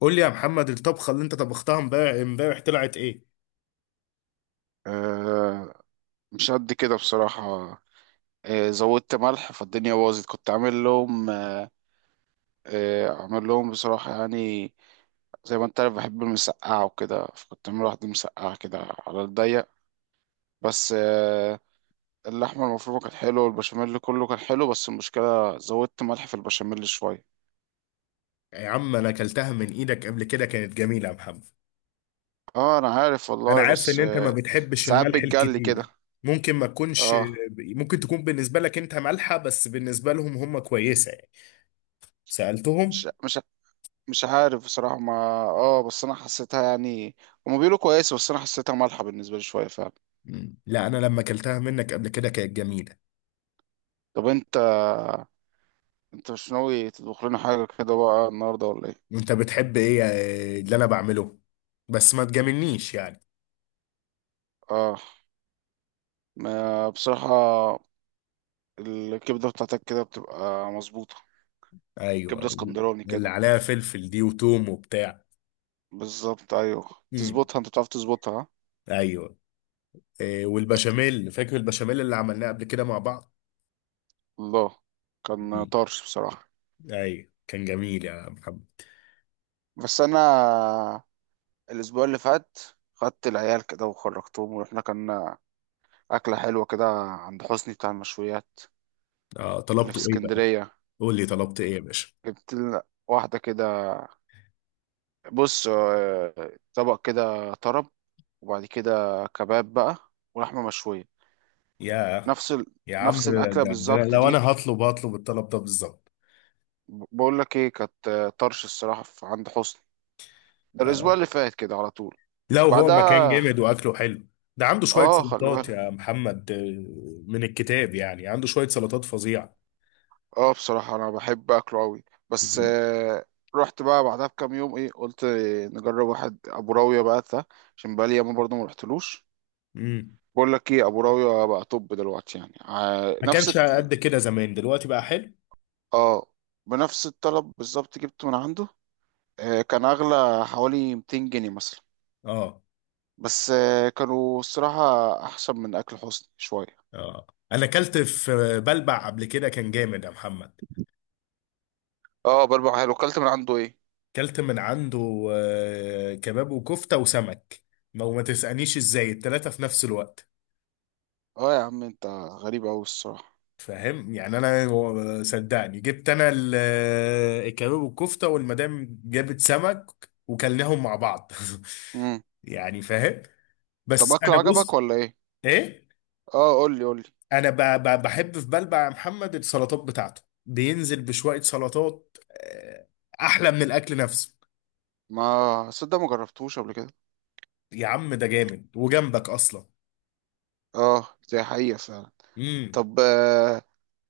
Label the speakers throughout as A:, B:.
A: قول لي يا محمد، الطبخة اللي انت طبختها امبارح طلعت ايه؟
B: آه، مش قد كده بصراحة. زودت ملح فالدنيا باظت، كنت عامل لهم عامل لهم بصراحة يعني. زي ما انت عارف بحب المسقعة وكده، فكنت عامل واحدة مسقعة كده على الضيق. بس، اللحمة المفرومة كانت حلوة والبشاميل كله كان حلو، بس المشكلة زودت ملح في البشاميل شوية.
A: يا عم انا اكلتها من ايدك قبل كده كانت جميلة يا محمد.
B: اه انا عارف
A: انا
B: والله،
A: عارف ان
B: بس
A: انت ما بتحبش
B: ساعات
A: الملح
B: بتجلي كده.
A: الكتير. ممكن ما تكونش
B: اه،
A: ممكن تكون بالنسبة لك انت مالحة، بس بالنسبة لهم هم كويسة يعني.
B: مش
A: سألتهم؟
B: مش مش عارف بصراحة ما، اه بس انا حسيتها يعني. هما بيقولوا كويسة بس انا حسيتها مالحة بالنسبة لي شوية فعلا.
A: مم. لا انا لما اكلتها منك قبل كده كانت جميلة.
B: طب انت مش ناوي تطبخ لنا حاجة كده بقى النهاردة ولا ايه؟
A: انت بتحب ايه اللي انا بعمله؟ بس ما تجاملنيش يعني.
B: اه، ما بصراحة الكبدة بتاعتك كده بتبقى مظبوطة، كبدة
A: ايوه،
B: اسكندراني
A: اللي
B: كده.
A: عليها فلفل دي وتوم وبتاع.
B: بالظبط ايوه.
A: مم.
B: تظبطها، انت بتعرف تظبطها ها؟
A: ايوه. إيه، والبشاميل فاكر البشاميل اللي عملناه قبل كده مع بعض.
B: الله، كان
A: مم.
B: طرش بصراحة.
A: ايوه، كان جميل يا محمد.
B: بس انا الاسبوع اللي فات خدت العيال كده وخرجتهم ورحنا، كان أكلة حلوة كده عند حسني بتاع المشويات
A: آه،
B: اللي في
A: طلبته ايه بقى؟
B: اسكندرية.
A: قول لي طلبت ايه يا باشا.
B: جبت لنا واحدة كده، بص، طبق كده طرب، وبعد كده كباب بقى ولحمة مشوية.
A: يا
B: نفس ال...
A: يا عم،
B: نفس
A: ده,
B: الأكلة
A: ده, ده
B: بالظبط
A: لو
B: دي.
A: انا هطلب الطلب ده بالظبط.
B: بقول لك ايه، كانت طرش الصراحة في عند حسني، ده الأسبوع
A: آه.
B: اللي فات كده على طول.
A: لو هو مكان
B: بعدها
A: جامد واكله حلو. ده عنده شوية
B: اه خلي
A: سلطات
B: بالك.
A: يا محمد، من الكتاب يعني عنده شوية سلطات فظيعة.
B: اه بصراحة أنا بحب أكله أوي، بس
A: مم.
B: رحت بقى بعدها بكام يوم، ايه قلت نجرب واحد أبو راوية بقى ده عشان بقالي ياما برضه ما رحتلوش.
A: مم.
B: بقول لك ايه، ابو راوية بقى، طب دلوقتي يعني
A: ما
B: نفس
A: كانش قد كده زمان، دلوقتي بقى حلو.
B: اه بنفس الطلب بالظبط جبته من عنده، كان اغلى حوالي 200 جنيه مثلا،
A: اه.
B: بس كانوا الصراحة احسن من اكل حسني شوية.
A: اه، انا اكلت في بلبع قبل كده كان جامد يا محمد.
B: اه، بربع حلو، اكلت من عنده ايه؟
A: كلت من عنده كباب وكفتة وسمك. ما وما تسألنيش ازاي التلاتة في نفس الوقت.
B: اه يا عم انت غريب اوي الصراحة.
A: فاهم يعني انا صدقني جبت انا الكباب والكفتة، والمدام جابت سمك. وكلناهم مع بعض
B: امم.
A: يعني فاهم.
B: طب
A: بس
B: اكله
A: انا
B: عجبك
A: بص.
B: ولا ايه؟
A: ايه،
B: اه، قول لي قول لي.
A: انا بحب في بلبع يا محمد، السلطات بتاعته بينزل بشوية سلطات. احلى من الاكل نفسه.
B: ما صدق ما جربتوش قبل كده.
A: يا عم ده جامد وجنبك اصلا.
B: اه دي حقيقة فعلا.
A: امم.
B: طب،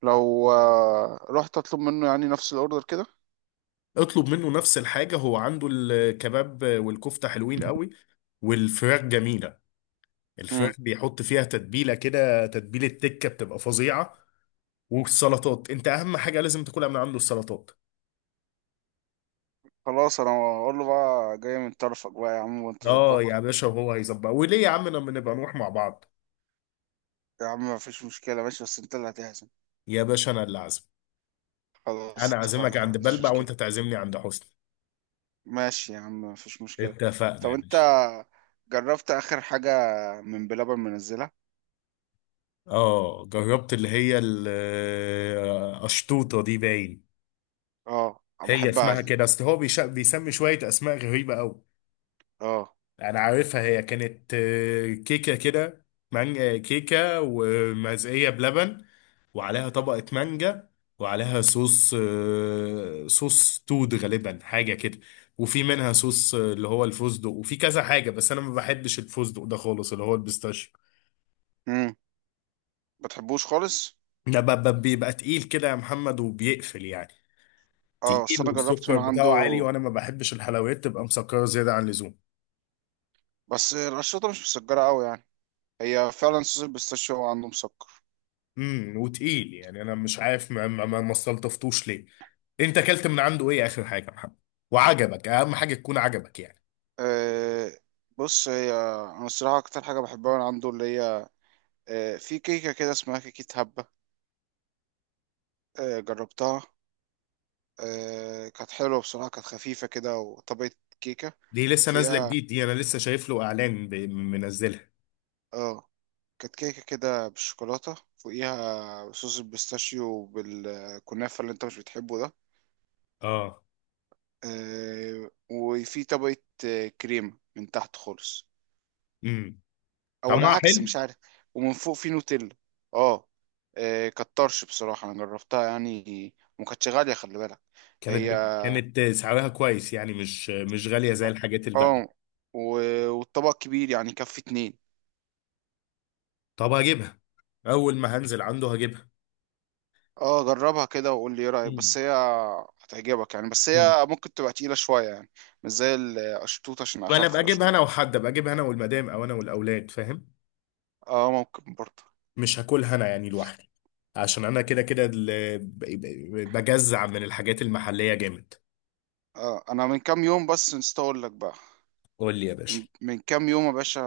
B: لو رحت اطلب منه يعني نفس الاوردر كده.
A: اطلب منه نفس الحاجة، هو عنده الكباب والكفتة حلوين قوي. والفراخ جميلة. الفراخ بيحط فيها تتبيلة كده، تتبيلة تكة بتبقى فظيعة. والسلطات انت اهم حاجة لازم تاكلها من عنده السلطات.
B: خلاص انا هقول له بقى جاي من طرفك بقى يا عم، وانت
A: اه يا
B: ظبطني.
A: باشا، وهو هيظبط، وليه يا عم لما نبقى نروح مع بعض.
B: يا عم مفيش مشكلة ماشي، بس انت اللي هتحزم.
A: يا باشا انا اللي عازم. انا
B: خلاص اتفقنا،
A: عازمك
B: ما
A: عند
B: عنديش
A: بلبع وانت
B: مشكلة.
A: تعزمني عند حسن.
B: ماشي يا عم، مفيش مشكلة.
A: اتفقنا
B: طب
A: يا
B: انت
A: باشا.
B: جربت اخر حاجة من بلبن منزلها؟
A: اه، جربت اللي هي القشطوطة دي باين.
B: اه أنا
A: هي
B: بحبها
A: اسمها
B: دي.
A: كده، اصل هو بيسمي شوية اسماء غريبة قوي.
B: اه.
A: انا عارفها، هي كانت كيكه كده. مانجا كيكه. ومزقيه بلبن. وعليها طبقه مانجا. وعليها صوص تود غالبا حاجه كده. وفي منها صوص اللي هو الفستق، وفي كذا حاجه بس انا ما بحبش الفستق ده خالص، اللي هو البيستاشيو.
B: امم بتحبوش خالص.
A: ده بيبقى تقيل كده يا محمد وبيقفل يعني.
B: اه اصل
A: تقيل،
B: انا جربت
A: والسكر
B: من عنده.
A: بتاعه عالي وانا ما بحبش الحلويات تبقى مسكره زياده عن اللزوم.
B: بس القشطة مش مسكرة قوي يعني، هي فعلا صوص البيستاشيو هو عنده مسكر.
A: وتقيل يعني، انا مش عارف ما استلطفتوش ليه. انت اكلت من عنده ايه اخر حاجه يا محمد؟ وعجبك اهم حاجه تكون عجبك يعني.
B: أه بص، هي انا الصراحة اكتر حاجة بحبها من عنده اللي هي، في كيكة كده، اسمها كيكة هبة. جربتها. كانت حلوة بصراحة، كانت خفيفة كده، وطبقة كيكة
A: دي لسه نازله
B: فيها.
A: جديد، دي انا لسه شايف له اعلان منزلها.
B: اه كانت كيكة كده بالشوكولاتة، فوقيها صوص البيستاشيو وبالكنافة اللي انت مش بتحبه ده،
A: اه.
B: وفي طبقة كريمة من تحت خالص،
A: امم.
B: او
A: طعمها
B: العكس
A: حلو.
B: مش عارف. ومن فوق في نوتيلا. اه. كانت طرش بصراحة، انا جربتها يعني، وما كانتش غالية خلي بالك. هي،
A: كانت سعرها كويس يعني، مش غاليه زي الحاجات الباقيه.
B: اه، والطبق كبير يعني، يكفي اتنين.
A: طب هجيبها. اول ما هنزل عنده هجيبها.
B: اه جربها كده وقول لي ايه رأيك،
A: مم.
B: بس هي هتعجبك يعني، بس
A: مم.
B: هي ممكن تبقى تقيلة شوية يعني، مش زي القشطوطة عشان
A: ما انا
B: اخف القشطوطة.
A: ابقى اجيبها انا والمدام، او انا والاولاد، فاهم.
B: اه ممكن برضه.
A: مش هاكلها انا يعني لوحدي. عشان انا كده كده بجزع من الحاجات المحلية جامد.
B: انا من كام يوم بس نسيت اقول لك بقى،
A: قول لي يا باشا.
B: من كام يوم يا باشا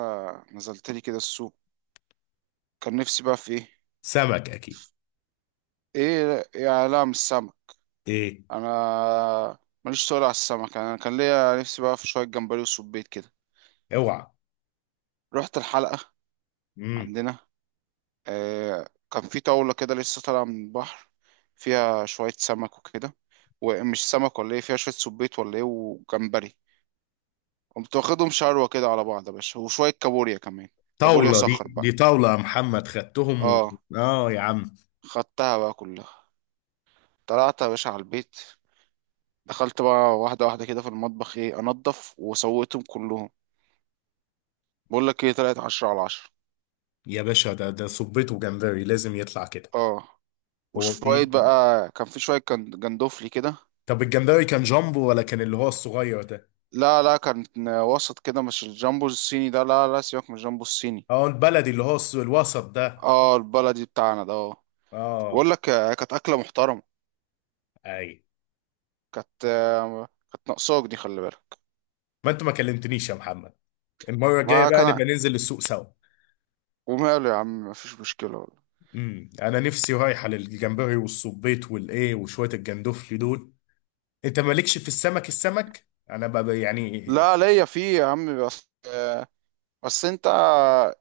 B: نزلت لي كده السوق، كان نفسي بقى في ايه.
A: سمك اكيد.
B: ايه؟ يا، لا مش سمك.
A: ايه.
B: انا ماليش، تقول على السمك؟ انا كان ليا نفسي بقى في شوية جمبري وسبيت كده.
A: اوعى.
B: رحت الحلقة
A: امم.
B: عندنا، آه، كان في طاولة كده لسه طالعة من البحر، فيها شوية سمك وكده، ومش سمك ولا ايه، فيها شوية سبيط ولا ايه وجمبري. قمت واخدهم شروة كده على بعض يا باشا، وشوية كابوريا كمان، كابوريا
A: طاولة، دي
B: صخر بقى.
A: دي طاولة يا محمد، خدتهم
B: اه،
A: اه. يا عم.
B: خدتها بقى كلها، طلعت يا باشا على البيت، دخلت بقى واحدة واحدة كده في المطبخ، ايه انضف، وسويتهم كلهم. بقول لك ايه، طلعت 10 على 10.
A: يا باشا، ده صبيته جمبري لازم يطلع كده.
B: اه،
A: هو
B: وشوية
A: في.
B: بقى كان في شوية جندوفلي كده.
A: طب الجمبري كان جامبو ولا كان اللي هو الصغير ده؟
B: لا لا، كان وسط كده، مش الجامبو الصيني ده، لا لا سيبك من الجامبو الصيني.
A: اه، البلدي اللي هو الوسط ده.
B: اه البلدي بتاعنا ده، اه.
A: اه.
B: بقول لك، كانت اكله محترمه،
A: اي.
B: كانت ناقصاك دي، خلي بالك.
A: ما انت ما كلمتنيش يا محمد. المرة الجاية
B: ما
A: بقى
B: كان،
A: نبقى ننزل السوق سوا.
B: وماله يا عم، مفيش مشكله والله.
A: امم. انا نفسي رايحه للجمبري والصبيط والايه وشويه الجندوفلي دول. انت مالكش في السمك، السمك انا بقى يعني.
B: لا ليا فيه يا عم، بس بس انت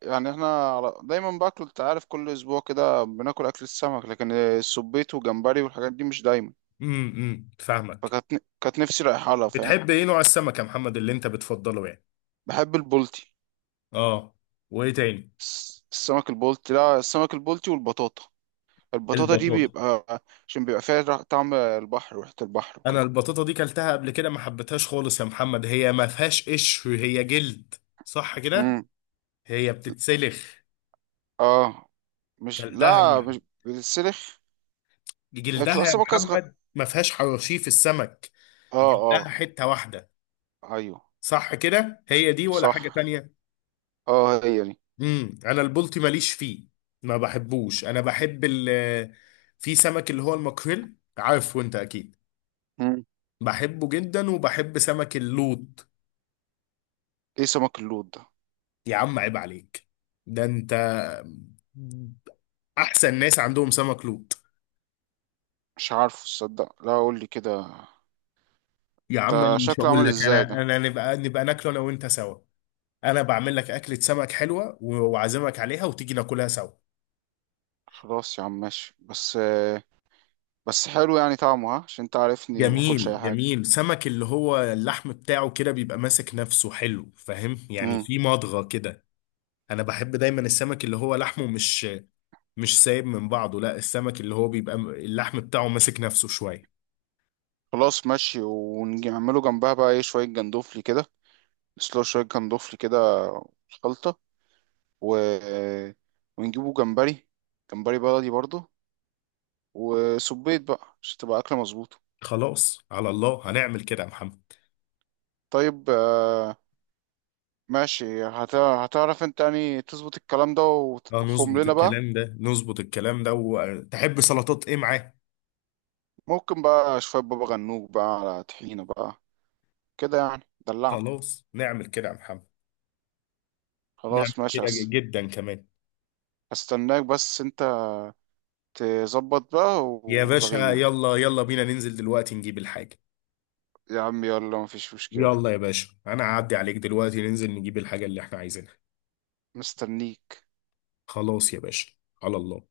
B: يعني، احنا دايما باكل، انت عارف، كل اسبوع كده بناكل اكل السمك، لكن السبيط وجمبري والحاجات دي مش دايما.
A: امم، امم، فاهمك.
B: فكانت كانت نفسي رايحه لها، فاهم.
A: بتحب ايه نوع السمك يا محمد اللي انت بتفضله يعني؟
B: بحب البولتي.
A: اه. وايه تاني؟
B: السمك البلطي، لا السمك البلطي والبطاطا. البطاطا دي
A: البطاطا.
B: بيبقى، عشان بيبقى فيها طعم البحر وريحة البحر
A: انا
B: وكده.
A: البطاطا دي كلتها قبل كده ما حبيتهاش خالص يا محمد، هي ما فيهاش قشر، هي جلد. صح كده؟
B: امم.
A: هي بتتسلخ.
B: اه، مش،
A: كلتها
B: لا
A: مع
B: مش بالسلخ. هي
A: جلدها
B: بتبقى
A: يا
B: سمكة صغيرة.
A: محمد، ما فيهاش حرشيف السمك.
B: اه
A: جلدها
B: اه.
A: حته واحده.
B: ايوه.
A: صح كده، هي دي ولا
B: صح.
A: حاجة تانية؟
B: اه هي دي.
A: انا البلطي ماليش فيه. ما بحبوش، انا بحب في سمك اللي هو الماكريل عارفه انت اكيد.
B: مم.
A: بحبه جدا، وبحب سمك اللوط.
B: ايه سمك اللود ده؟
A: يا عم عيب عليك. ده انت احسن ناس عندهم سمك لوط.
B: مش عارفه، تصدق؟ لا قول لي كده،
A: يا عم
B: ده
A: انا مش
B: شكله
A: هقول
B: عامل
A: لك،
B: ازاي
A: انا
B: ده؟
A: انا نبقى ناكله انا وانت سوا. انا بعمل لك اكلة سمك حلوة وعازمك عليها وتيجي ناكلها سوا.
B: خلاص يا عم ماشي، بس، بس حلو يعني طعمه، ها؟ عشان انت عارفني ما باكلش اي
A: جميل
B: حاجة.
A: جميل، سمك اللي هو اللحم بتاعه كده بيبقى ماسك نفسه حلو، فاهم يعني في مضغة كده. انا بحب دايما السمك اللي هو لحمه مش سايب من بعضه، لا السمك اللي هو بيبقى اللحم بتاعه ماسك نفسه شوية.
B: خلاص ماشي، ونعمله جنبها بقى ايه، شوية جندوفلي كده، نسلق شوية جندوفلي كده، خلطة، و... ونجيبه جمبري، جمبري بلدي برضه، وسبيت بقى عشان تبقى أكلة مظبوطة.
A: خلاص، على الله هنعمل كده يا محمد.
B: طيب، ماشي، هتعرف انت يعني تظبط الكلام ده
A: اه
B: وتطبخهم
A: نظبط
B: لنا بقى.
A: الكلام ده نظبط الكلام ده، وتحب سلطات ايه معاه؟
B: ممكن بقى شوية بابا غنوج بقى على طحينة بقى، كده يعني دلعنا.
A: خلاص نعمل كده يا محمد. نعمل
B: خلاص ماشي،
A: كده جدا كمان.
B: هستناك، بس انت تظبط بقى
A: يا باشا
B: ولغيني يعني.
A: يلا يلا بينا ننزل دلوقتي نجيب الحاجة.
B: يا عم يلا مفيش مشكلة،
A: يلا يا باشا انا هعدي عليك دلوقتي، ننزل نجيب الحاجة اللي احنا عايزينها.
B: مستنيك.
A: خلاص يا باشا. على الله.